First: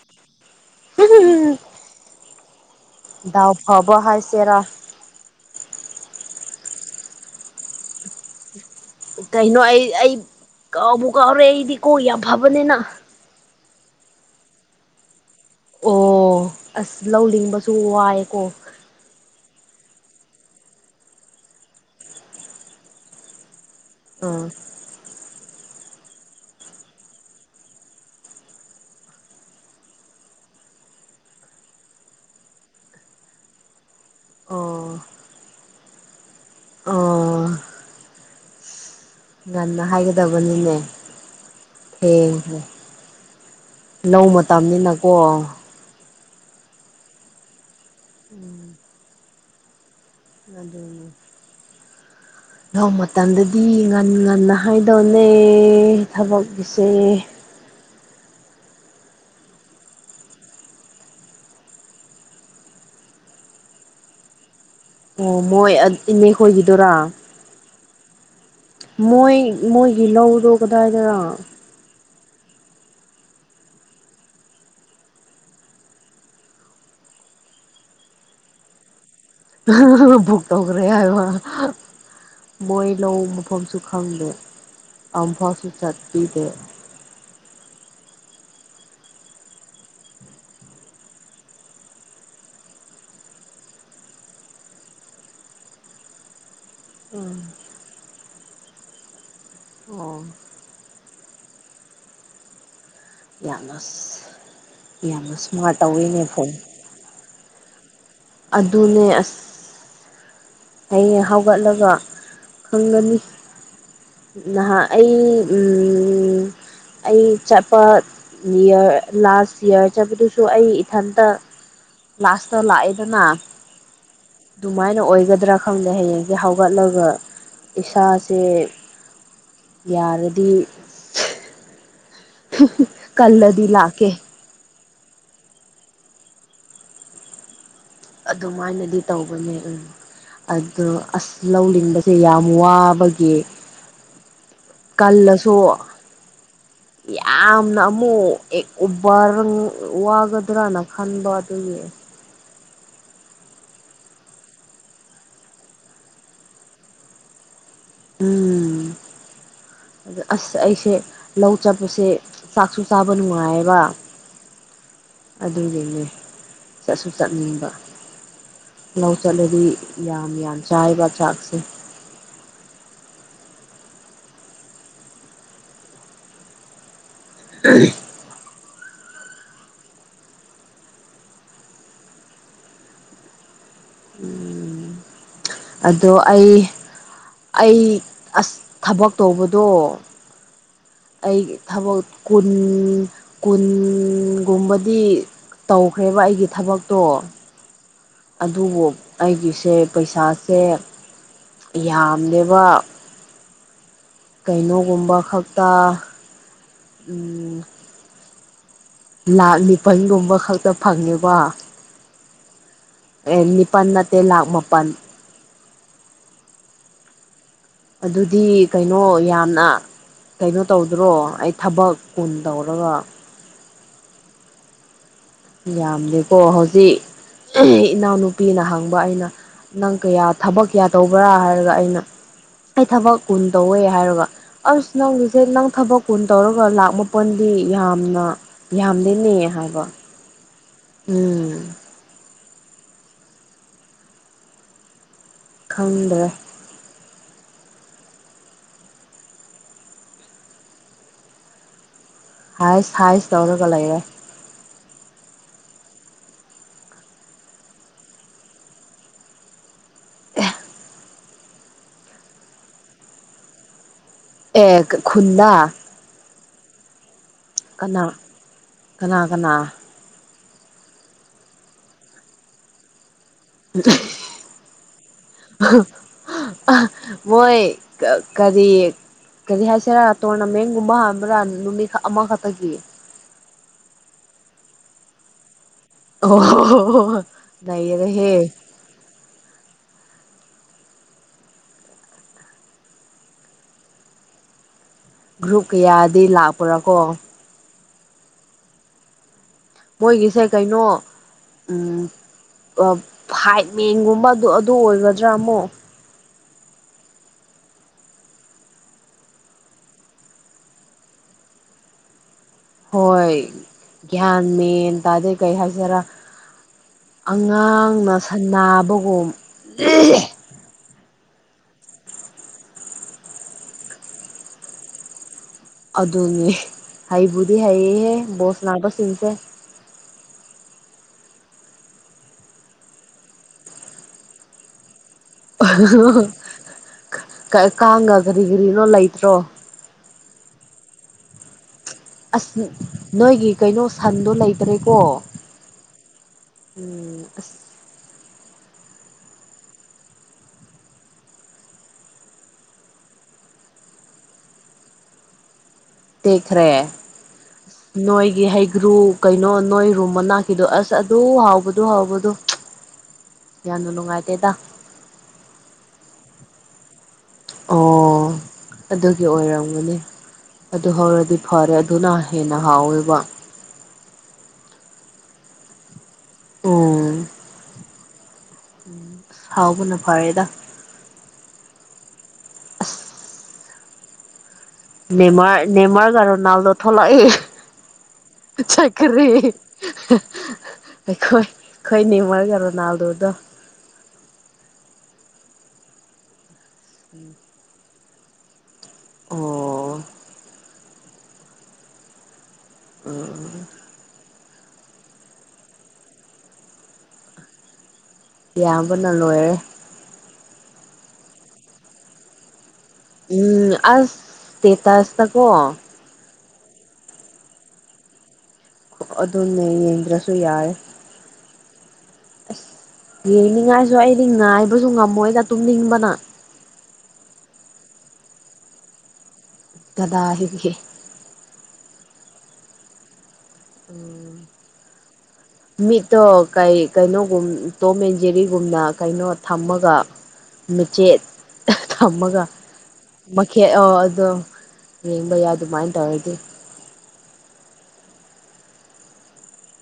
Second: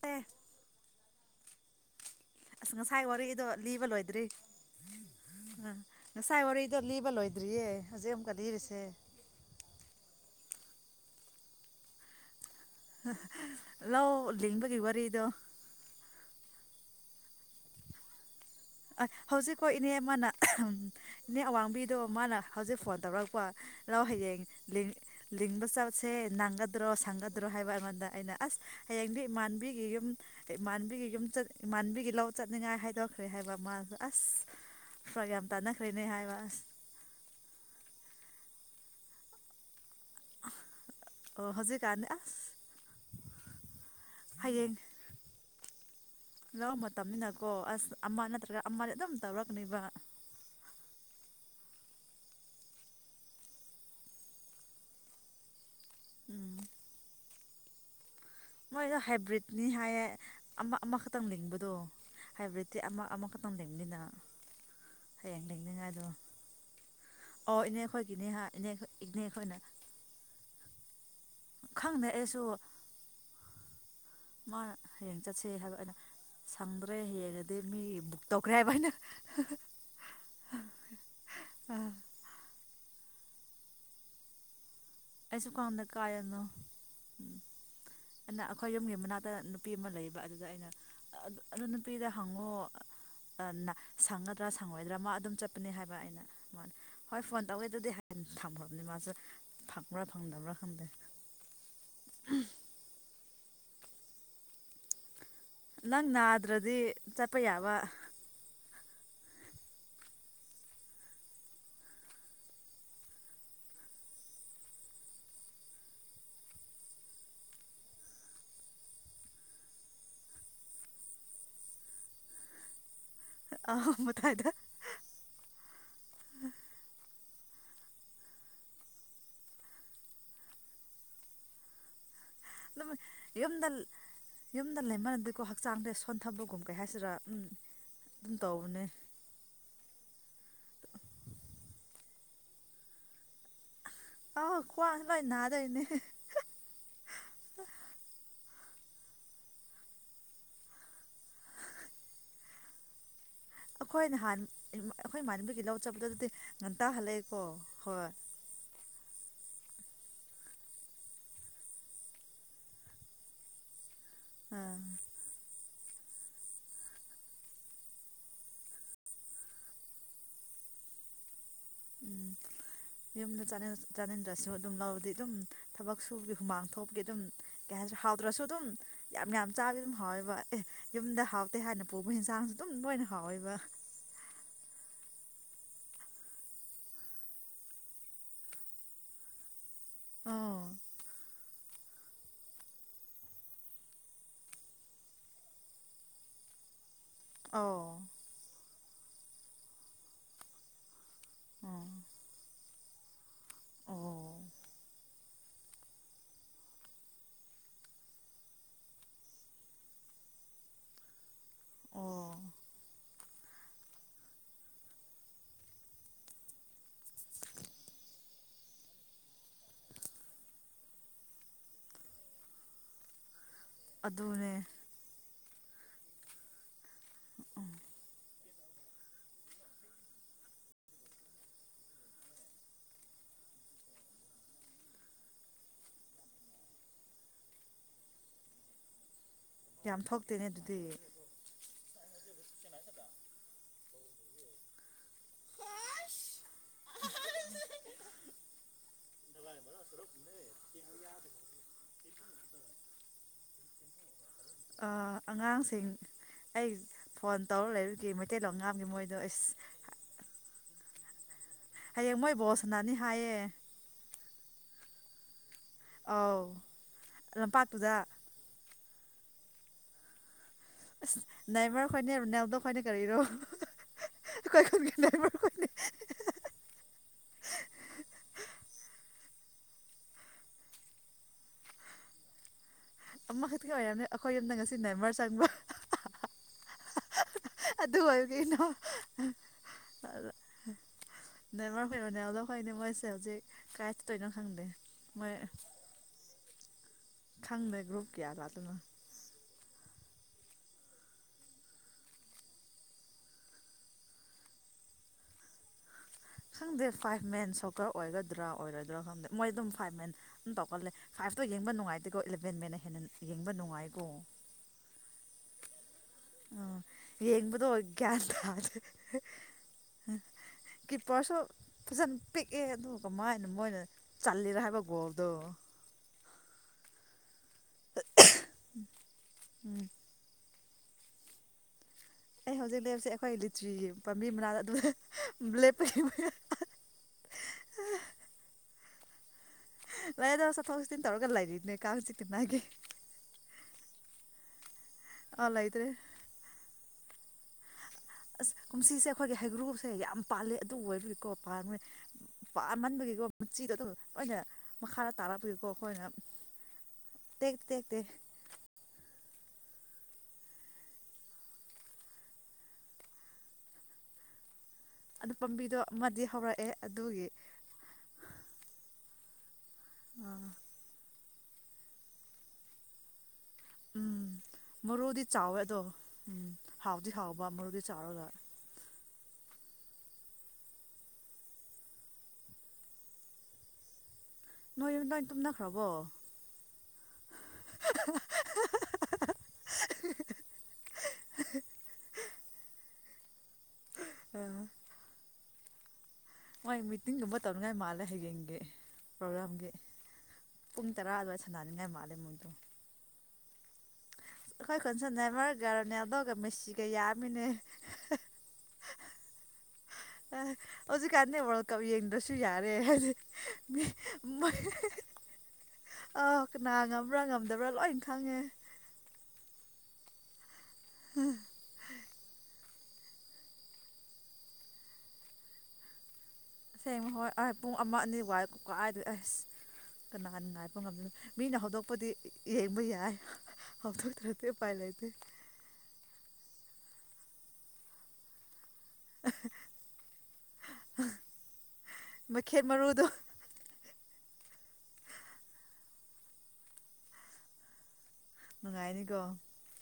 ꯄꯦ ꯎꯝ ꯑꯁ ꯉꯁꯥꯏ ꯋꯥꯔꯤꯗꯣ ꯂꯤꯕ ꯂꯣꯏꯗ꯭ꯔꯤ ꯍꯥꯏꯁꯦꯔꯥ ꯉꯁꯥꯏ ꯋꯥꯔꯤꯗꯣ ꯂꯤꯕ ꯂꯣꯏꯗ꯭ꯔꯤꯌꯦ ꯍꯧꯖꯤꯛ ꯑꯃꯨꯛꯀ ꯂꯤꯔꯤꯁꯦ ꯀꯩꯅꯣ ꯑꯩ ꯑꯩ ꯀꯕꯨꯨ ꯀꯥꯎꯔꯦ ꯑꯩꯗꯤ ꯀꯣꯕ ꯂ ꯂ ꯂꯤꯡꯕꯒꯤ ꯋꯥꯔꯤꯗꯣ ꯑꯣ ꯑꯁ ꯂꯧꯅꯤꯡꯤꯡꯕꯁꯨ ꯋꯥꯏꯑꯀꯣ ꯑ ꯍꯧꯖꯤꯛꯀꯣ ꯏꯅꯦ ꯃꯥꯅ ꯏꯅꯦ ꯑꯋꯥꯡꯕꯤꯗꯣ ꯃꯥꯅ ꯍꯧꯖꯤꯛ ꯐꯣꯟ ꯇꯧꯔꯛꯄ ꯂꯣ ꯍ ꯌꯦꯡ ꯑꯥ ꯂ ꯂꯤꯡꯕ ꯆꯠꯁꯦ ꯪꯒꯗ꯭ꯔꯣ ꯁꯪꯒꯗ꯭ꯔꯣ ꯍꯥꯏꯕ ꯑꯃꯉꯗ ꯑꯩꯅ ꯑꯁ ꯍꯌꯦꯡꯗꯤ ꯏꯃꯥꯟꯕꯤꯒꯤ ꯌꯨꯝ ꯏꯃꯥꯟꯕꯤꯒꯤ ꯌꯨꯝ ꯆꯠ ꯏꯃꯥꯟꯕꯤꯒꯤ ꯂꯧ ꯆꯠꯅꯤꯡꯉꯥꯏ ꯍꯥꯏꯗꯣꯛꯈ꯭ꯔꯦ ꯍꯥꯏꯕ ꯃꯥ ꯑꯁ ꯑꯣ ꯄ꯭ꯔꯥꯒ꯭ ꯌꯥꯝ ꯇꯥꯟꯅꯈ꯭ꯔꯦꯅꯦ ꯍꯥꯏꯕ ꯑꯁ ꯑꯣ ꯉꯟꯅ ꯍꯥꯏꯒꯗꯕꯅꯤꯅꯦ ꯑꯣ ꯍꯧꯖꯤꯛꯀꯥꯟꯗꯤ ꯑꯁ ꯊꯦꯡꯈ꯭ꯔꯦ ꯂꯧ ꯃꯇꯝꯅꯤꯅꯀꯣ ꯂ ꯃꯇꯝꯅꯤꯅꯀꯣ ꯑꯁ ꯑꯃ ꯅꯠꯇ꯭ꯔꯒ ꯑꯃ ꯑꯗꯨꯝ ꯇꯧꯔꯛꯅꯦꯕ ꯑꯗꯨ ꯅꯣꯡ ꯃꯇꯝꯗꯗꯤ ꯉꯟ ꯉꯟꯅ ꯍꯥꯏꯗꯧꯅꯦ ꯎꯝ ꯊꯕꯛꯀꯤꯁꯦ ꯃꯣꯏꯗꯣ ꯍꯥꯏꯕ꯭ꯔꯤꯠꯅꯤ ꯍꯥꯏꯌꯦ ꯑꯃ ꯑꯃꯈꯛꯇꯪ ꯂꯤꯡꯕꯗꯣ ꯍꯥꯏꯕꯦꯇ ꯑ ꯑꯃꯃꯛ ꯈꯇꯪ ꯂꯩꯝꯕꯤꯅ ꯑꯣ ꯃꯣꯏ ꯏꯅꯦ ꯍꯣꯏꯒꯤꯗꯔꯥ ꯐꯒꯤꯅꯤ ꯍꯥꯏ ꯏꯅꯦ ꯏꯅꯦ ꯃꯣꯏ ꯑꯩꯈꯣꯏꯅ ꯃꯣꯏꯒꯤ ꯂꯧꯗꯣ ꯀꯗꯥꯏꯗꯅ ꯈꯪꯗꯦ ꯑꯩꯁꯨ ꯃꯥꯅ ꯍꯌꯦꯡ ꯆꯠꯁ ꯍꯥꯏꯕ ꯑꯩꯅ ꯁꯪꯗ꯭ꯔꯦ ꯍꯡꯉꯗꯤ ꯃꯤ ꯕꯨꯛ ꯇꯧꯈ꯭ꯔꯦ ꯍꯥꯏꯕ ꯍꯥꯏꯅ ꯐꯨ ꯇꯧꯒꯔ ꯃꯣꯏ ꯂ ꯐꯝꯐꯝꯁꯨ ꯈꯪꯗꯦ ꯑꯩꯁꯨ ꯑꯝꯐꯥꯎꯁꯨ ꯀꯥꯟꯗ ꯀꯥꯏꯗꯅꯣ ꯆꯠꯄꯤꯗꯦ ꯑꯩꯅ ꯑꯩꯈꯣꯏ ꯌꯨꯝꯒꯤ ꯃꯅꯥꯛꯇ ꯅꯨꯄꯤ ꯑꯃ ꯂꯩꯕ ꯑꯗꯨꯗ ꯑꯩꯅ ꯑꯗꯨ ꯅꯨꯄꯤꯗ ꯍꯪꯉꯣ ꯁꯪꯒꯗ꯭ꯔꯥ ꯁꯪꯉꯣꯏꯗ꯭ꯔꯥ ꯃꯥ ꯑꯗꯨꯝ ꯆꯠꯄꯅꯤ ꯍꯥꯏꯕ ꯑꯩꯅ ꯃꯥ ꯃꯥꯅꯤ ꯍꯣꯏ ꯎꯝ ꯐꯣꯟ ꯇꯧꯋꯦ ꯑꯗꯨꯗꯤ ꯍ ꯊꯝꯈ꯭ꯔꯕꯅꯤ ꯃꯥꯁꯨ ꯊꯝ ꯕ꯭ꯔꯥ ꯑꯣ ꯐꯪꯗꯕ꯭ꯔꯥ ꯈꯪꯗꯦ ꯌꯥꯅ ꯌꯥꯅ ꯅꯪ ꯅꯥꯗ꯭ꯔꯗꯤ ꯆꯠꯄ ꯌꯥꯕ ꯑꯗꯨꯅꯦ ꯑꯁ ꯍꯡ ꯍꯧꯒꯠꯂꯒ ꯈꯪꯒꯅꯤ ꯅꯍꯥꯛ ꯑꯩ ꯑꯩ ꯆꯠꯄ ꯏꯔ ꯂꯥꯁ ꯏꯌꯥꯔ ꯆꯠꯄꯗꯨꯁꯨ ꯑꯩ ꯏꯊꯟꯇ ꯂꯥꯁꯇ ꯂꯥꯛꯏꯦꯗꯅ ꯑꯍ ꯃꯇꯥꯏꯗ ꯑꯗꯨꯃꯥꯏꯅ ꯑꯣꯏꯒꯅꯤ ꯄꯥꯈꯪꯗ ꯍꯌꯦꯡꯁꯦ ꯍꯧꯒꯠꯂꯒ ꯏꯁꯥꯁꯦ ꯌꯥꯔꯗꯤ ꯀꯂꯗꯤ ꯂꯥ ꯀ ꯁꯝꯗ ꯂꯩꯃꯥꯟꯅꯗꯗꯤꯀꯣ ꯍꯛꯆꯥꯡꯗꯩ ꯁꯣꯟꯊꯕꯒꯨꯝ ꯀꯩ ꯍꯥꯏꯁꯤꯔ ꯎꯝ ꯑꯗꯨꯝ ꯇꯧꯕꯅꯦ ꯑꯗꯨꯃꯥꯏꯅꯗꯤ ꯇꯧꯕꯅꯦ ꯎꯝ ꯑꯗꯣ ꯑꯁ ꯂꯧꯅꯤꯡꯕ ꯁꯦ ꯌꯥꯝ ꯋꯥꯕꯒꯤ ꯑꯥ ꯈ꯭ꯋꯥꯡ ꯂꯣꯏ ꯀꯜꯂꯁꯨ ꯅꯥꯗꯣꯏꯅꯦ ꯌꯥꯝꯅ ꯑꯃꯨꯛ ꯑꯦ ꯎꯕ ꯋꯥꯒꯗ꯭ꯔꯅ ꯈꯟꯕ ꯑꯗꯨꯒꯤ ꯑꯩꯈꯣꯏ ꯅꯍꯥꯟ ꯑꯩꯈꯣꯏ ꯏꯃꯅꯗꯨꯒꯤ ꯂꯧ ꯆꯕꯗ ꯑꯗꯨꯗꯤ ꯉꯟꯇꯥ ꯍꯜꯂꯛꯑꯦꯀꯣ ꯍꯣꯏ ꯎꯝ ꯑ ꯑꯁ ꯑꯩꯁꯦ ꯂꯧ ꯆꯠꯄꯁꯦ ꯆꯥꯛꯁꯨ ꯆꯥꯕ ꯅꯨꯡꯉꯥꯏꯌꯦꯕ ꯑ ꯑꯗꯨꯗꯨꯅꯦ ꯆꯠꯁꯨ ꯆꯠꯅꯤꯡꯕ ꯂꯧ ꯆꯠꯂꯗꯤ ꯌꯥꯝ ꯌꯥꯝ ꯆꯥꯏꯕ ꯆꯥꯛꯁꯦ ꯎꯝ ꯌꯨꯝꯗ ꯆꯥꯅꯤꯡꯗ꯭ꯔꯁꯨ ꯑꯗꯨꯝ ꯂꯧꯔꯗꯤ ꯑꯗꯨꯝ ꯊꯕꯛ ꯁꯨꯕꯒꯤ ꯍꯨꯃꯥꯡ ꯊꯣꯛꯄꯈꯤ ꯑꯗꯨꯝ ꯀ ꯍꯥꯏ ꯍꯥꯎꯗ꯭ꯔꯁꯨ ꯑꯗꯨꯝ ꯌꯥꯝ ꯌꯥꯝ ꯆꯥꯕꯗꯤ ꯑꯗꯨꯝ ꯍꯥꯎꯋꯦꯕ ꯑꯦ ꯌꯨꯝꯗ ꯍꯥꯎꯇꯦ ꯍꯥꯏꯅ ꯄꯨꯕ ꯌꯦꯟꯁꯥꯡꯁꯨ ꯑꯗꯨꯝ ꯂꯣꯏꯅ ꯍꯥꯎꯋꯦꯕ ꯎꯝ ꯑꯗꯣ ꯑꯩ ꯑꯩ ꯑꯁ ꯊꯕꯛ ꯇꯧꯕꯗꯣ ꯑꯥ ꯑꯩꯒꯤ ꯊꯕꯛ ꯀꯨꯟ ꯀꯨꯟꯒꯨꯝꯕꯗꯤ ꯇꯧꯈ꯭ꯔꯦꯕ ꯑꯩꯒꯤ ꯊꯕꯛꯇꯣ ꯑꯧ ꯑꯗꯨꯕꯨ ꯑꯩꯒꯤꯁꯦ ꯄꯩꯁꯥꯁꯦ ꯑꯥ ꯌꯥꯝꯅꯦꯕ ꯑꯣ ꯀꯩꯅꯣꯒꯨꯝꯕ ꯈꯛꯇ ꯂꯥꯈ ꯅꯤꯄꯜꯒꯨꯝꯕ ꯈꯛꯇ ꯐꯪꯅꯤꯕ ꯑꯣ ꯑꯦꯅꯤꯄꯥꯟꯅ ꯂ ꯃꯄꯥꯟ ꯑꯗꯨꯗꯤ ꯀꯩꯅꯣ ꯌꯥꯝꯅ ꯀꯩꯅꯣ ꯇꯧꯗ꯭ꯔꯣ ꯑꯩ ꯊꯕꯛ ꯀꯨꯟ ꯇꯧꯔꯒ ꯑꯗꯨꯗꯅꯦ ꯌꯥꯝꯗꯦꯀꯣ ꯍꯧꯖꯤꯛ ꯏꯅꯥꯎꯅꯨ ꯅꯨꯄꯤꯅ ꯍꯪꯕ ꯑꯩꯅ ꯅꯪ ꯀꯌꯥ ꯊꯕꯛ ꯀꯌꯥ ꯇꯧꯕ꯭ꯔꯥ ꯍꯥꯏꯔꯒ ꯑꯩꯅ ꯑꯩ ꯊꯕꯛ ꯀꯨꯟ ꯇꯧꯋꯦ ꯍꯥꯏꯒ ꯑꯁ ꯅꯪꯒꯤꯁꯦ ꯅꯪ ꯊꯕꯛ ꯀꯨꯟ ꯇꯧꯔꯒ ꯂꯥꯛ ꯃꯥꯄꯜꯗꯤ ꯌꯥꯝꯅ ꯌꯥꯝꯗꯦꯅꯦꯌꯦ ꯌꯥꯝ ꯊꯣꯛꯇꯦꯅꯦ ꯑꯗꯨꯗꯤ ꯎꯝ ꯈꯪꯗ꯭ꯔꯦ [unintelligible] [inaudible] ꯍꯥꯏꯁ ꯍꯥꯏꯁ ꯇꯧꯔꯒ ꯂꯩꯔꯦ ꯑꯉꯥꯡꯁꯤꯡ ꯑꯩ ꯐꯣꯟ ꯇꯧꯔꯒ ꯂꯩꯔꯗꯤ ꯃꯩꯇꯩꯂꯣꯟ ꯉꯥꯡꯕꯅꯦ ꯃꯣꯏꯗꯣ ꯑꯤꯁ ꯑꯦ ꯍꯌꯦꯡ ꯃꯣꯏ ꯕꯣꯜꯁꯥꯟꯅꯅꯤ ꯍꯥꯏꯌꯦ ꯑꯦ ꯈꯨꯟꯗ ꯑꯥꯎ ꯂꯝꯄꯥꯛꯇꯨꯗ ꯀꯅꯥ ꯀꯅꯥ ꯀꯅꯥ ꯅꯥꯏꯃꯥꯔ ꯈꯣꯏꯅꯦ ꯔꯣꯅꯥꯜꯗꯣ ꯈꯣꯏꯅꯦ ꯀꯔꯤꯅꯣ ꯈꯣꯏꯅꯦ ꯑ [unintelligible] [inaudible] ꯃꯣꯏ ꯀꯔꯤ ꯀꯔꯤ ꯍꯥꯏꯁꯤꯔꯥ ꯇꯣꯔꯅꯥꯃꯦꯟꯒꯨꯝꯕ ꯍꯥꯟꯕ꯭ꯔꯥ ꯅꯨꯃꯤꯠ ꯑꯃꯈꯛꯇꯒꯤ ꯑꯃꯈꯛꯇꯒꯤ ꯑꯣꯏꯔꯝꯅꯤ ꯑꯩꯈꯣꯏ ꯌꯨꯝꯗ ꯉꯁꯤ ꯅꯥꯏꯃꯔ ꯆꯪꯕ ꯑꯣ ꯍꯣ ꯍꯣ ꯑꯗꯨ ꯑꯣꯏ ꯀꯩꯅꯣ [unintelligible] [inaudible] ꯅꯦꯃꯥꯔ ꯍꯣꯏ ꯔꯣꯅꯥꯜꯗꯣ ꯍꯣꯏꯅꯦ ꯃꯣꯏꯁꯦ ꯍꯧꯖꯤꯛ ꯀꯥꯏ ꯆꯠꯇꯣꯏꯅꯣ ꯈꯪꯗꯦ ꯃꯣꯏ ꯒ꯭ꯔꯨꯞ ꯀꯌꯥꯗꯤ ꯂꯥꯛꯄ꯭ꯔꯥꯀꯣ ꯭ꯒ꯭ꯔꯨꯨꯞ ꯀꯌꯥ ꯂꯥꯛꯇꯣꯏꯅꯣ ꯃꯣꯏꯒꯤꯁꯦ ꯀꯩꯅꯣ ꯐꯥꯏꯄ ꯃꯦꯟꯒꯨꯝꯕꯗꯨ ꯑꯗꯨ ꯑꯣꯏꯒꯗ꯭ꯔꯥ ꯑꯃꯨꯛ ꯈꯪꯗꯦ ꯐꯥꯏꯚ ꯃꯦꯟ ꯁꯣꯀꯔ ꯑꯣꯏꯒꯗ꯭ꯔꯥ ꯑꯣꯏꯔꯣꯏꯗ꯭ꯔꯥ ꯈꯪꯗꯦ ꯃꯣꯏ ꯑꯗꯨꯝ ꯐꯥꯏꯚ ꯃꯦꯟ ꯑꯗꯨꯝ ꯇꯧꯒꯜꯂꯦ ꯐꯇꯣ ꯌꯦꯕ ꯅꯨꯡꯉꯥꯏꯇꯦꯀꯣ ꯏꯂꯚꯦꯟ ꯃꯦꯟꯅ ꯍꯦꯟꯅ ꯍꯣꯏ ꯌꯦꯡꯕ ꯅꯨꯡꯉꯥꯏꯀꯣ ꯒ꯭ꯌꯥꯟ ꯃꯦꯟ ꯇꯗꯩ ꯀꯩ ꯍꯥꯏꯁꯦꯔꯥ ꯑꯥ ꯌꯦꯡꯕꯗꯣ ꯑꯉꯥꯡꯅ ꯒ꯭ꯌꯥꯟ ꯇꯥꯗꯦ ꯁꯥꯟꯅꯕꯒꯨꯝ ꯀꯤꯞꯄꯔꯁꯨ ꯐꯖꯅ ꯄꯤꯛꯑꯦ ꯑꯗꯨꯒ ꯀꯃꯥꯏꯅ ꯃꯣꯏꯅ ꯆꯜꯂꯤꯔ ꯍꯥꯏꯕ ꯒꯣꯜꯗꯣ ꯑꯗꯨꯅꯦ ꯍꯩꯕꯨꯗꯤ ꯍꯩꯍꯦ ꯕꯣꯜꯁꯅꯥꯟꯕꯁꯤꯡꯁꯦ ꯎꯝ ꯑꯩ ꯍꯧꯖꯤꯛ ꯂꯩꯕꯁꯦ ꯑꯩꯈꯣꯏ ꯂꯤꯆꯤꯒꯤ ꯄꯥꯝꯕꯤ ꯃꯅꯥꯗ ꯑꯗꯨ ꯂꯦꯞꯄꯒꯤ ꯀꯥꯡꯒ ꯀꯔꯤ ꯀꯔꯤꯅꯣ ꯂꯩꯇ꯭ꯔꯣ ꯂꯥꯏꯗ ꯆꯠꯊꯣꯛ ꯆꯠꯁꯤꯟ ꯇꯧꯔꯒ ꯂꯩꯔꯤꯕꯅꯦ ꯑꯁ ꯅꯣꯏꯒꯤ ꯀꯩꯅꯣ ꯁꯟꯗꯣ ꯂꯩꯇ꯭ꯔꯦꯀꯣ ꯑꯥ ꯂꯩꯇ꯭ꯔꯦ ꯎꯝ ꯑꯁ ꯀꯨꯝꯁꯤꯁꯦ ꯑꯩꯈꯣꯏꯒꯤ ꯍꯩꯒ꯭ꯔꯨꯁꯦ ꯌꯥꯝ ꯄꯥꯜꯂꯤ ꯑꯗꯨ ꯑꯣꯏꯕꯒꯤꯀꯣ ꯄꯥꯃꯟꯕꯒꯤ ꯎꯆꯤꯗꯣ ꯑꯗꯨꯝ ꯂꯣꯏꯅ ꯃꯈꯥꯗ ꯇꯥꯔꯛꯄꯒꯤꯀꯣ ꯑꯩꯈꯣꯏꯅ ꯇꯦꯛꯈ꯭ꯔꯦ ꯇꯦꯛ ꯇꯦꯛꯇꯦ ꯅꯣꯏꯒꯤ ꯍꯩꯒ꯭ꯔꯨ ꯀꯩꯅꯣ ꯅꯣꯏ ꯔꯨꯝꯕ ꯃꯅꯥꯛꯀꯤꯗꯣ ꯑꯁ ꯑꯗꯨ ꯍꯥꯎꯕꯗꯨ ꯍꯥꯎꯕꯗꯨ ꯌꯥꯝꯅ ꯅꯨꯡꯉꯥꯏꯇꯦꯗ ꯑꯗꯨ ꯄꯥꯝꯕꯤꯗꯣ ꯑꯃꯗꯤ ꯍꯧꯔꯛꯑꯦ ꯑꯗꯨꯒꯤ ꯑꯣ ꯑꯗꯨꯒꯤ ꯑꯣꯏꯔꯝꯒꯅꯤ ꯑꯗꯨ ꯍꯧꯔꯗꯤ ꯐꯔꯦ ꯑꯗꯨꯅ ꯍꯦꯟꯅ ꯍꯥꯎꯋꯦꯕ ꯎꯝ ꯃꯔꯨꯗꯤ ꯆꯥꯎꯋꯦ ꯑꯗꯣ ꯎꯝ ꯍꯥꯎꯗꯤ ꯎꯝ ꯍꯥꯎꯕ ꯃꯔꯨꯗꯤ ꯆꯥꯎꯔꯒ ꯍꯥꯎꯕꯅ ꯐꯔꯦꯗ [unintelligible] [unintelligible] ꯅꯣꯏ ꯅꯣꯏ ꯅꯦꯃꯔ ꯇꯨꯝꯅꯈ꯭ꯔꯕꯣ ꯅꯦꯃꯔꯥꯒ ꯔꯣꯅꯥꯜꯗꯣ ꯊꯂꯂꯛ ꯑꯦ ꯆꯀꯔꯤ ꯑꯩꯣꯏ ꯑꯩꯣꯏ ꯅꯤꯃꯔ ꯀꯔꯣ ꯅꯗ ꯑ ꯃꯣꯏ ꯃꯤꯇꯤꯡꯒꯨꯝꯕ ꯇꯧꯅꯤꯉꯥꯏ ꯃꯥꯜꯂꯦ ꯍꯌꯦꯡꯒꯤ ꯄ꯭ꯔꯣꯒ꯭ꯔꯥꯝꯒꯤ ꯑꯣ ꯄꯨꯡ ꯇꯔꯥ ꯑꯗꯨꯋꯥꯏ ꯁꯥꯟꯗꯥꯅꯤꯡꯥꯏ ꯃꯥꯜꯂꯦ ꯃꯨꯡꯗꯣ ꯎ ꯑꯩꯈꯣꯏ ꯀꯣꯟꯁꯟꯅ ꯃꯔ ꯒꯔꯅꯦ ꯑꯗꯨꯒ ꯃꯦꯁꯤꯒ ꯌꯥꯝꯃꯤꯅꯦ ꯏꯌꯥꯝꯕꯅ ꯂꯣꯏꯔꯦ ꯑ ꯍꯧꯖꯤꯛ ꯀꯥꯟꯗ ꯀ ꯌꯦ ꯏꯟꯗ꯭ꯔꯁꯁꯨꯁꯨ ꯌꯥꯔ ꯦ ꯎꯝ ꯑꯁ ꯏꯁꯇꯦꯇꯁꯇꯀꯣ ꯀꯅꯥ ꯉꯝꯕ꯭ꯔꯥ ꯉꯝꯗꯕ꯭ꯔꯥ ꯂꯣꯏꯅ ꯈꯪꯉꯦ ꯑꯗꯨꯅꯦ ꯌꯦꯡꯗ꯭ꯔꯁꯨ ꯌꯥꯔꯦ ꯌꯦꯡꯅꯤꯡꯉꯥꯏꯁꯨ ꯑꯩꯗꯤꯅ ꯍꯥꯏꯕꯁꯨ ꯉꯝꯃꯣꯏꯅ ꯇꯨꯝꯅꯤꯡꯕꯅ ꯁꯁꯦꯡ ꯍꯣꯏ ꯑ ꯄꯨꯡ ꯑꯃ ꯑꯅꯤ ꯋꯥꯏ ꯀꯀꯥꯏꯥꯏꯗ ꯑꯁ ꯀꯅꯥꯅ ꯀꯗꯥꯏꯗꯒꯤ ꯉꯥꯏꯕ ꯉꯝꯗꯣꯏꯅꯣ ꯃꯤꯅ ꯍꯧꯗꯣꯛꯄꯗꯤ ꯌꯦꯡꯕ ꯌꯥꯏ ꯍꯧꯗꯣꯛꯇ꯭ꯔꯗꯤ ꯎꯄꯥꯏ ꯂꯩꯇꯦ ꯎ ꯃꯤꯠꯇꯣ ꯀ ꯀꯩꯅꯣꯒ ꯇꯖꯔꯤ ꯒꯨꯝꯅ ꯀꯩꯅꯣ ꯊꯝꯃꯒ ꯃꯆꯦꯠ ꯊꯝꯃꯒ ꯃꯩꯈꯦꯠ ꯃꯔꯨꯗꯣ ꯃꯈꯦꯠ ꯑꯣ ꯑꯗꯣ ꯌꯦꯡꯕ ꯌꯥꯏ ꯑꯗꯨꯃꯥꯏꯅ ꯇꯧꯔꯗꯤ ꯅꯨꯡꯉꯥꯏꯅꯤꯀꯣ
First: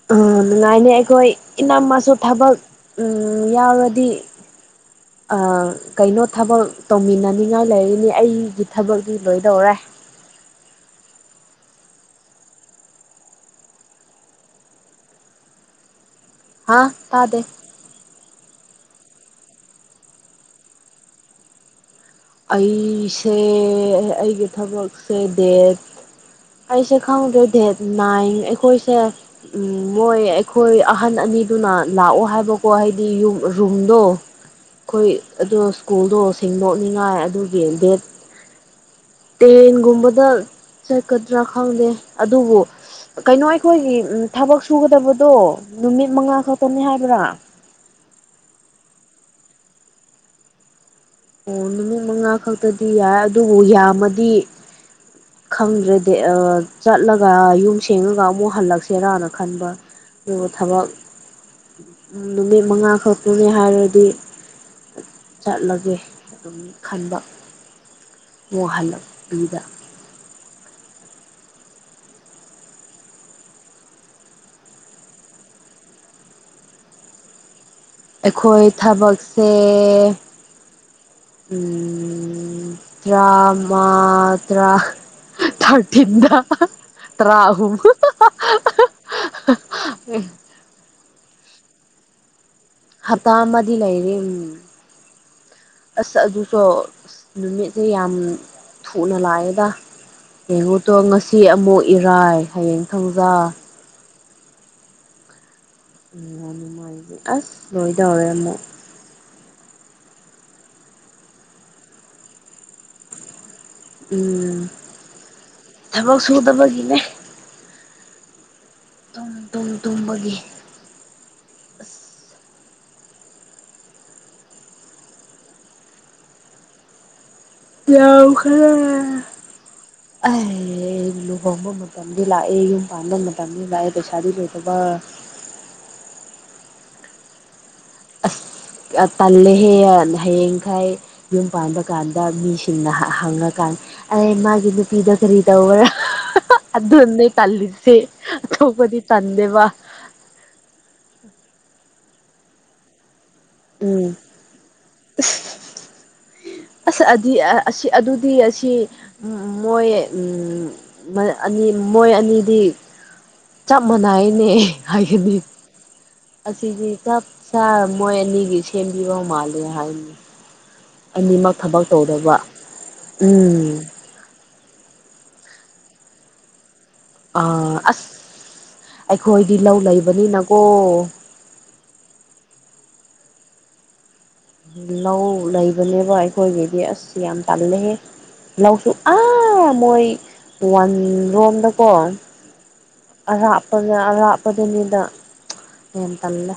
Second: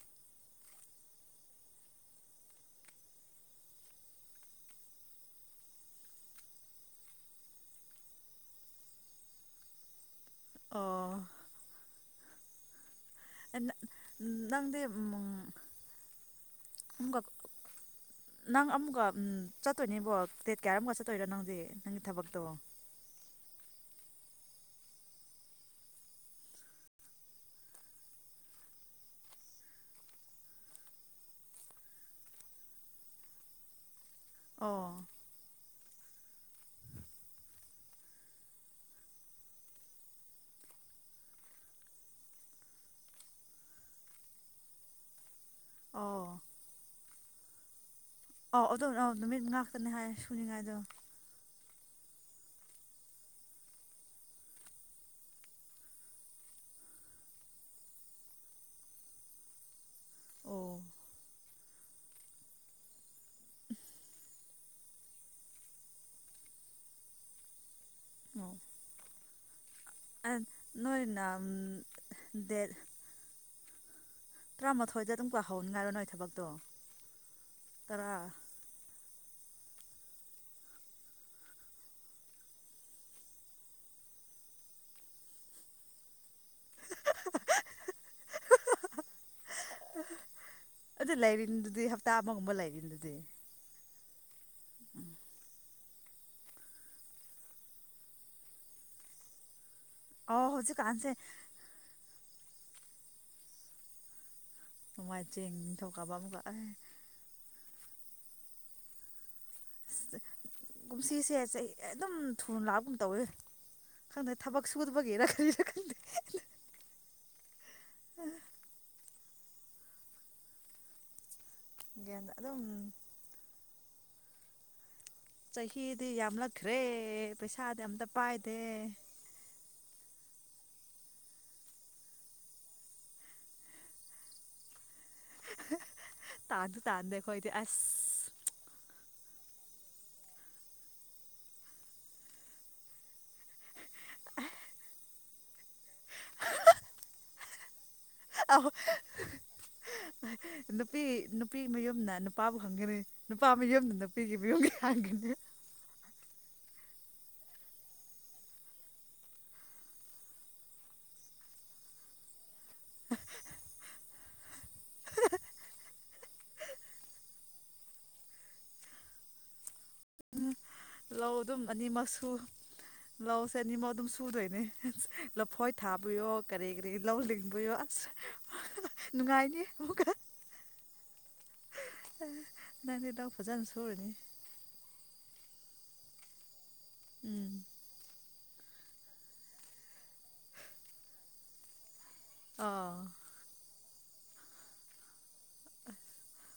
ꯅꯨꯡꯉꯥꯏꯅꯤ ꯑꯩꯈꯣꯏ ꯏꯅꯥꯝꯃꯁꯨ ꯊꯕꯛ ꯌꯥꯎꯔꯗꯤ ꯑ ꯀꯩꯅꯣ ꯊꯕꯛ ꯇꯧꯃꯤꯟꯅꯅꯤꯡꯉꯥꯏ ꯂꯩꯔꯤꯅꯤ ꯑꯩꯒꯤ ꯊꯕꯛꯇꯗꯤꯤ ꯂꯣꯏꯗꯧꯔꯦ [unintelligible] ꯑꯣ ꯅꯪꯗꯤ ꯍꯥꯥ ꯇꯥꯗꯦ ꯅꯪ ꯑꯃꯨꯛꯀ ꯆꯠꯇꯣꯏꯅꯦꯕꯣ ꯗꯦꯠ ꯀꯌꯥꯔ ꯑꯃꯒ ꯆꯠꯇꯣꯏꯅꯣ ꯅꯪꯗꯤ ꯅꯪꯒꯤ ꯊꯕꯛꯇꯣ ꯑꯩꯁꯦ ꯑꯩꯒꯤ ꯊꯕꯛꯁꯦ ꯗꯦꯠ ꯑꯩꯁꯦ ꯈꯪꯗ꯭ꯔꯦ ꯗꯦꯠ ꯅꯥꯏꯟ ꯑꯩꯈꯣꯏꯁꯦ ꯎ ꯃꯣꯏ ꯑꯩꯈꯣꯏ ꯑꯍꯟ ꯃꯤꯗꯨꯅ ꯂꯥꯛꯑꯣ ꯍꯥꯏꯕꯀꯣ ꯍꯥꯏꯗꯤ ꯌꯨꯝ ꯔꯨꯝꯗꯣ ꯑꯣ ꯑꯩꯈꯣꯏ ꯑꯗꯨ ꯁ꯭ꯀꯨꯜꯗꯣ ꯁꯦꯡꯗꯣꯛꯅꯤꯉꯥꯏ ꯑꯗꯨꯒꯤ ꯗꯦꯠ ꯇꯦꯟꯒꯨꯝꯕꯗ ꯆꯠꯀꯗ꯭ꯔꯥ ꯈꯪꯗꯦ ꯑꯗꯨꯕꯨ ꯀꯩꯅꯣ ꯑꯩꯈꯣꯏꯒꯤ ꯊꯕꯛ ꯁꯨꯒꯗꯕꯗꯣ ꯅꯨꯃꯤꯠ ꯑꯣ ꯃꯉꯥ ꯈꯛꯇꯅꯤ ꯍꯥꯏꯕ꯭ꯔꯥ [unintelligible] ꯑꯗꯣꯝꯅ ꯅꯨꯃꯤꯠ ꯉꯥꯛꯇꯅꯦ ꯍꯥꯏ ꯁꯨꯅꯤꯉꯥꯏꯗꯣ ꯑꯣ ꯅꯨꯃꯤꯠ ꯃꯉꯥ ꯈꯛꯇꯗꯤ ꯌꯥꯏ ꯑꯗꯨꯕꯨ ꯌꯥꯝꯃꯗꯤ ꯈꯪꯗ꯭ꯔꯦꯗꯤ ꯆꯠꯂꯒ ꯌꯨꯝ ꯁꯦꯡꯉꯒ ꯑꯃꯨꯛ ꯍꯜꯂꯛꯁꯦꯔꯅ ꯈꯟꯕ ꯑꯗꯨ ꯑꯣ ꯊꯕꯛ ꯅꯨꯃꯤꯠ ꯃꯉꯥꯈꯛꯛꯇꯅꯦ ꯍꯥꯏꯔꯗꯤ ꯆꯠꯂꯒꯦ ꯑꯗꯨꯝ ꯈꯟꯕ ꯃ ꯍꯥꯜꯂꯞ ꯌꯗ ꯅꯅ ꯗꯠ ꯇꯔꯥꯃꯥꯊꯣꯏꯗ ꯑꯗꯨꯝ ꯀꯍꯧꯅꯤ ꯉꯥꯏꯔꯣ ꯅꯣꯏ ꯊꯕꯛꯇꯣ ꯇꯔꯥ ꯑꯩꯈꯣꯏ ꯊꯕꯛꯁꯦ ꯎꯝ ꯇꯔꯥꯃ ꯇ꯭ꯔꯥ ꯊꯤꯟꯗ ꯔꯥꯍꯨ ꯑꯗꯨꯗ ꯂꯩꯥꯏꯔꯤ ꯇꯥꯃꯒꯨꯝꯕ ꯂꯩ ꯍꯞꯇꯥ ꯑꯃꯗꯤ ꯂꯩꯔ ꯎꯝ ꯑꯁ ꯑꯗꯨꯁꯨ ꯅꯨꯃꯤꯠꯁꯦ ꯌꯥꯝ ꯊꯨꯅ ꯂꯥꯛꯑꯦꯗ ꯑꯧ ꯌꯦꯡꯉꯨꯇꯣ ꯍꯧꯖꯤꯛꯀꯥꯟꯁꯦ ꯉꯁꯤ ꯑꯃꯨꯛ ꯏꯔꯥꯏ ꯍꯌꯦꯡ ꯊꯧꯖꯥ ꯃꯖꯦ ꯎ ꯅꯨꯡꯉꯥꯏꯅꯤ ꯑꯁ ꯂꯣꯏ ꯇꯧꯔꯦ ꯑꯃꯨꯛ ꯑꯁ ꯀꯨꯝꯁꯤꯁꯦ ꯑꯗꯨꯝ ꯊꯨꯅ ꯂꯥꯛꯞꯒꯨꯝ ꯇꯧꯋꯦ ꯈꯪꯗꯦ ꯊꯕꯛ ꯎꯝ ꯁꯨꯒꯤꯔ ꯀꯔꯤꯔ ꯈꯪꯗꯦ ꯊꯕꯛ ꯁꯨꯗꯕꯒꯤꯅꯦ ꯑꯗꯨꯝ ꯇꯨꯝ ꯇꯨꯝꯕꯒꯤ ꯒꯦꯟꯗ ꯑꯗꯨ ꯑꯗꯨꯝ ꯆꯍꯤꯗꯤ ꯌꯥꯝꯂꯛꯈ꯭ꯔꯦ ꯄꯩꯁꯥꯗꯤ ꯑꯝꯇ ꯄꯥꯏꯗꯦ ꯌꯥꯝꯈꯔꯦ ꯑꯦ ꯂꯨꯍꯣꯡꯕ ꯃꯇꯝꯗꯤ ꯂꯥꯛꯑꯦ ꯌꯨꯝ ꯄꯥꯟꯕ ꯃꯇꯝꯗꯤ ꯂꯥꯛꯑꯦ ꯄꯩꯁꯥꯗꯤ ꯂꯩꯗꯕ ꯇꯥꯟꯁꯨ ꯇꯥꯟꯗ ꯈꯣꯏꯗꯤ ꯑꯁ ꯑꯁ ꯇꯜꯂꯦ ꯍꯦ ꯍꯌꯦꯡꯈꯩ ꯌꯨꯝ ꯄꯥꯟꯕ ꯀꯥꯟꯗ ꯃꯤꯁꯤꯡꯅ ꯍꯪꯉꯀꯥꯟꯗ ꯑꯩ ꯃꯥꯒꯤꯅ ꯅꯨꯄꯤꯗꯣ ꯀꯔꯤ ꯇꯧꯕ꯭ꯔ ꯑꯗꯨꯅꯦ ꯇꯜꯂꯤꯖꯦ ꯑꯧ ꯑꯇꯣꯞꯄꯗꯤ ꯇꯟꯗꯦꯕ ꯅꯨꯄꯤ ꯅꯨꯄꯤ ꯃꯌꯨꯝꯅ ꯅꯨꯄꯥꯕꯨ ꯈꯪꯒꯅꯤ ꯅꯨꯄꯥ ꯃꯌꯨꯝꯗ ꯎꯝ ꯅꯨꯄꯤꯒꯤ ꯃꯌꯨꯝꯒꯤ ꯍꯥꯡꯒꯅꯤ ꯑꯁ ꯑꯗꯨꯗꯤ ꯑꯁꯤ ꯃꯣꯏ ꯎꯝ ꯃꯣꯏ ꯑꯅꯤꯗꯤ ꯆꯞ ꯃꯥꯟꯅꯩꯅꯦ ꯍꯥꯏꯒꯅꯤ ꯑꯁꯤꯗꯤ ꯆꯞ ꯆꯥ ꯃꯣꯏ ꯑꯅꯤꯒꯤ ꯁꯦꯝꯕꯤꯕ ꯃꯥꯂꯦ ꯍꯥꯏꯅꯤ ꯂꯧ ꯑꯅꯤꯃꯛ ꯑꯗꯨꯝ ꯊꯕꯛ ꯑꯅꯤꯃꯛ ꯁꯨ ꯇꯧꯗꯕ ꯂꯧꯁꯦ ꯎꯝ ꯑꯅꯤꯃꯛ ꯑꯗꯨꯝ ꯁꯨꯗꯣꯏꯅꯦ ꯂꯐꯣꯏ ꯊꯥꯕꯤꯌꯣ ꯀꯔꯤ ꯀꯔꯤ ꯂꯧ ꯂꯤꯡꯕꯤꯌꯣ ꯑꯁ ꯑꯩꯈꯣꯏꯗꯤ ꯅꯨꯡꯉꯥꯏꯅꯤ ꯂꯧ ꯑꯃꯨꯛꯀ ꯂꯩꯕꯅꯤꯅꯀꯣ [inaudible] ꯅꯪꯗꯤ ꯂꯧ ꯐꯖꯥꯅ ꯁꯨꯔꯅꯤ ꯂꯧ ꯂꯩꯕꯅꯦꯕ ꯑꯩꯈꯣꯏꯒꯤꯗꯤ ꯑꯁ ꯌꯥꯝ ꯎꯝ ꯇꯜꯂꯦꯍꯦ ꯂꯧꯁꯨ ꯑꯥ ꯃꯣꯏ ꯋꯥꯟ ꯔꯣꯝꯗꯀꯣ ꯑꯥ ꯑꯗꯥ ꯑꯔꯥꯞꯄꯗꯨꯅꯤꯗ ꯌꯥꯝ ꯇꯜꯂꯦ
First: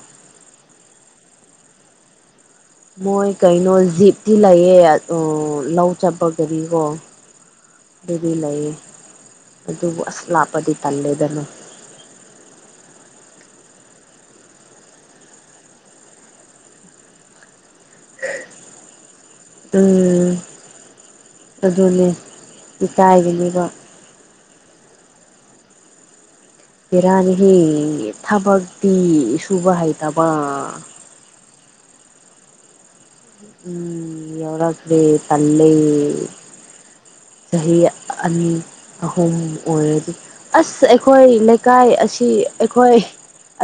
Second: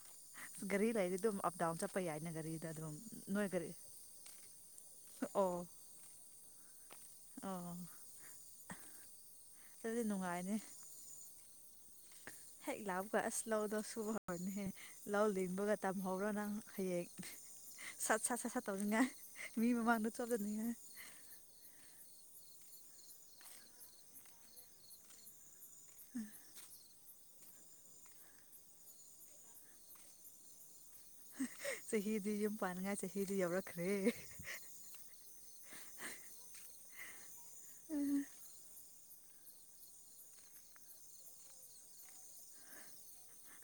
ꯒꯥꯔꯤ ꯂꯩꯔꯤ ꯑꯗꯨꯝ ꯑꯞꯗꯥꯎꯟ ꯆꯠꯄ ꯌꯥꯏꯅꯦ ꯒꯥꯔꯤ ꯃꯣꯏ ꯀꯩꯅꯣ ꯖꯤꯞꯇꯤ ꯂꯩꯌꯦ ꯑꯣ ꯂꯧ ꯆꯠꯄ ꯒꯥꯔꯤꯀꯣ ꯑꯣ ꯑꯗꯨꯗꯤ ꯂꯩꯌꯦ ꯑꯗꯨꯕꯨ ꯑꯗꯨꯗꯤ ꯑꯁ ꯅꯨꯡꯉꯥꯏꯅꯤ ꯂꯥꯞꯄꯗꯤ ꯇꯜꯂꯦꯗ ꯅꯨ ꯍꯦꯛ ꯂꯥꯒ ꯑꯁ ꯂꯧꯗꯣ ꯁꯨꯍꯧꯔꯅꯤꯍꯦ ꯂꯧ ꯂꯤꯡꯕꯒ ꯇꯝꯍꯧꯔꯣ ꯅꯪ ꯍꯌꯦꯡ ꯁꯥ ꯁꯠ ꯁꯥꯇꯧꯉꯥꯏ ꯃꯤ ꯃꯃꯥꯡꯅ ꯎꯝ ꯆꯠꯂꯅꯤ ꯏꯀꯥꯏꯒꯅꯤꯕ ꯎꯝ ꯏꯔꯥꯅꯤ ꯍꯦ ꯊꯕꯛꯇꯤ ꯁꯨꯕ ꯍꯩꯇꯕ ꯆꯍꯤꯍꯤꯗꯤꯨꯝ ꯄꯥꯟꯅꯉꯥꯏꯁꯤ ꯌꯨꯝ ꯌꯧꯔꯛꯂꯦ ꯇꯜꯂꯦ ꯆꯍꯤ ꯑꯅꯤ ꯑꯍꯨꯝ ꯑꯣꯏꯔꯗꯤ ꯑꯁ ꯑꯩꯈꯣꯏ ꯂꯩꯀꯥꯏ ꯑꯁꯤ ꯑꯩꯈꯣꯏ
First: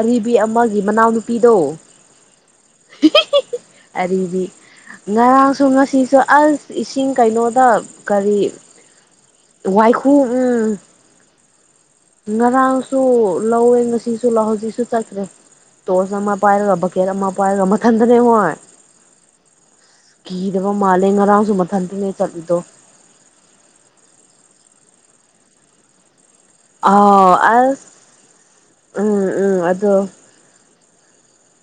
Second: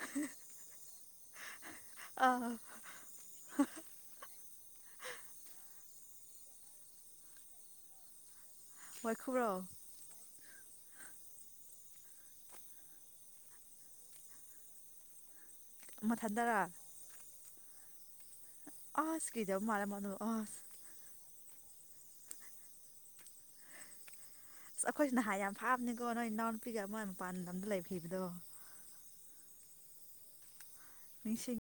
ꯑꯔꯤꯕ ꯑꯃꯒꯤ ꯃꯅꯥꯎꯅꯨꯄꯤꯗꯣ ꯑꯥ ꯑꯔꯤꯕꯤ ꯉꯥꯔꯥꯡꯁꯨ ꯁꯤꯁꯨ ꯑꯁ ꯏꯁꯤꯡ ꯀꯩꯅꯣꯗ ꯀꯔꯤ ꯋꯥꯏꯈꯨꯔꯣ ꯋꯥꯏꯈꯨ ꯎꯝ ꯉꯔꯥꯡꯁꯨ ꯂꯧꯋꯦ ꯉꯁꯤꯁꯨ ꯂꯧ ꯍꯧꯖꯤꯛꯁꯨ ꯆꯠꯈ꯭ꯔꯦ ꯇꯣꯁ ꯑꯃ ꯃꯊꯟꯇꯔꯥ ꯄꯥꯏꯔꯒ ꯕꯀꯦꯠ ꯑꯃ ꯄꯥꯏꯔꯒ ꯃꯊꯟꯗꯅꯦ ꯍꯣꯏ ꯑꯁ ꯀꯤꯗꯕ ꯃꯥꯗꯣ ꯀꯣ ꯑꯁ ꯑꯗꯨ ꯃꯊꯟꯇꯅꯦ ꯆꯠꯂꯤꯗꯣ ꯑꯁ ꯑꯩꯈꯣꯏꯁꯨ ꯅꯍꯥꯟ ꯌꯥꯝ ꯐꯥꯕꯅꯤꯀꯣ ꯅꯣꯏ ꯏꯅꯥꯎꯅ ꯅꯨꯄꯤꯒ ꯑꯃ ꯑꯥꯎ ꯅꯨꯄꯥꯥꯟ ꯑꯝꯗ ꯑꯁ ꯂꯩ ꯐꯕꯗꯣ ꯎꯝ ꯎꯝ ꯑꯗꯣ ꯅꯤꯡꯁꯤꯡ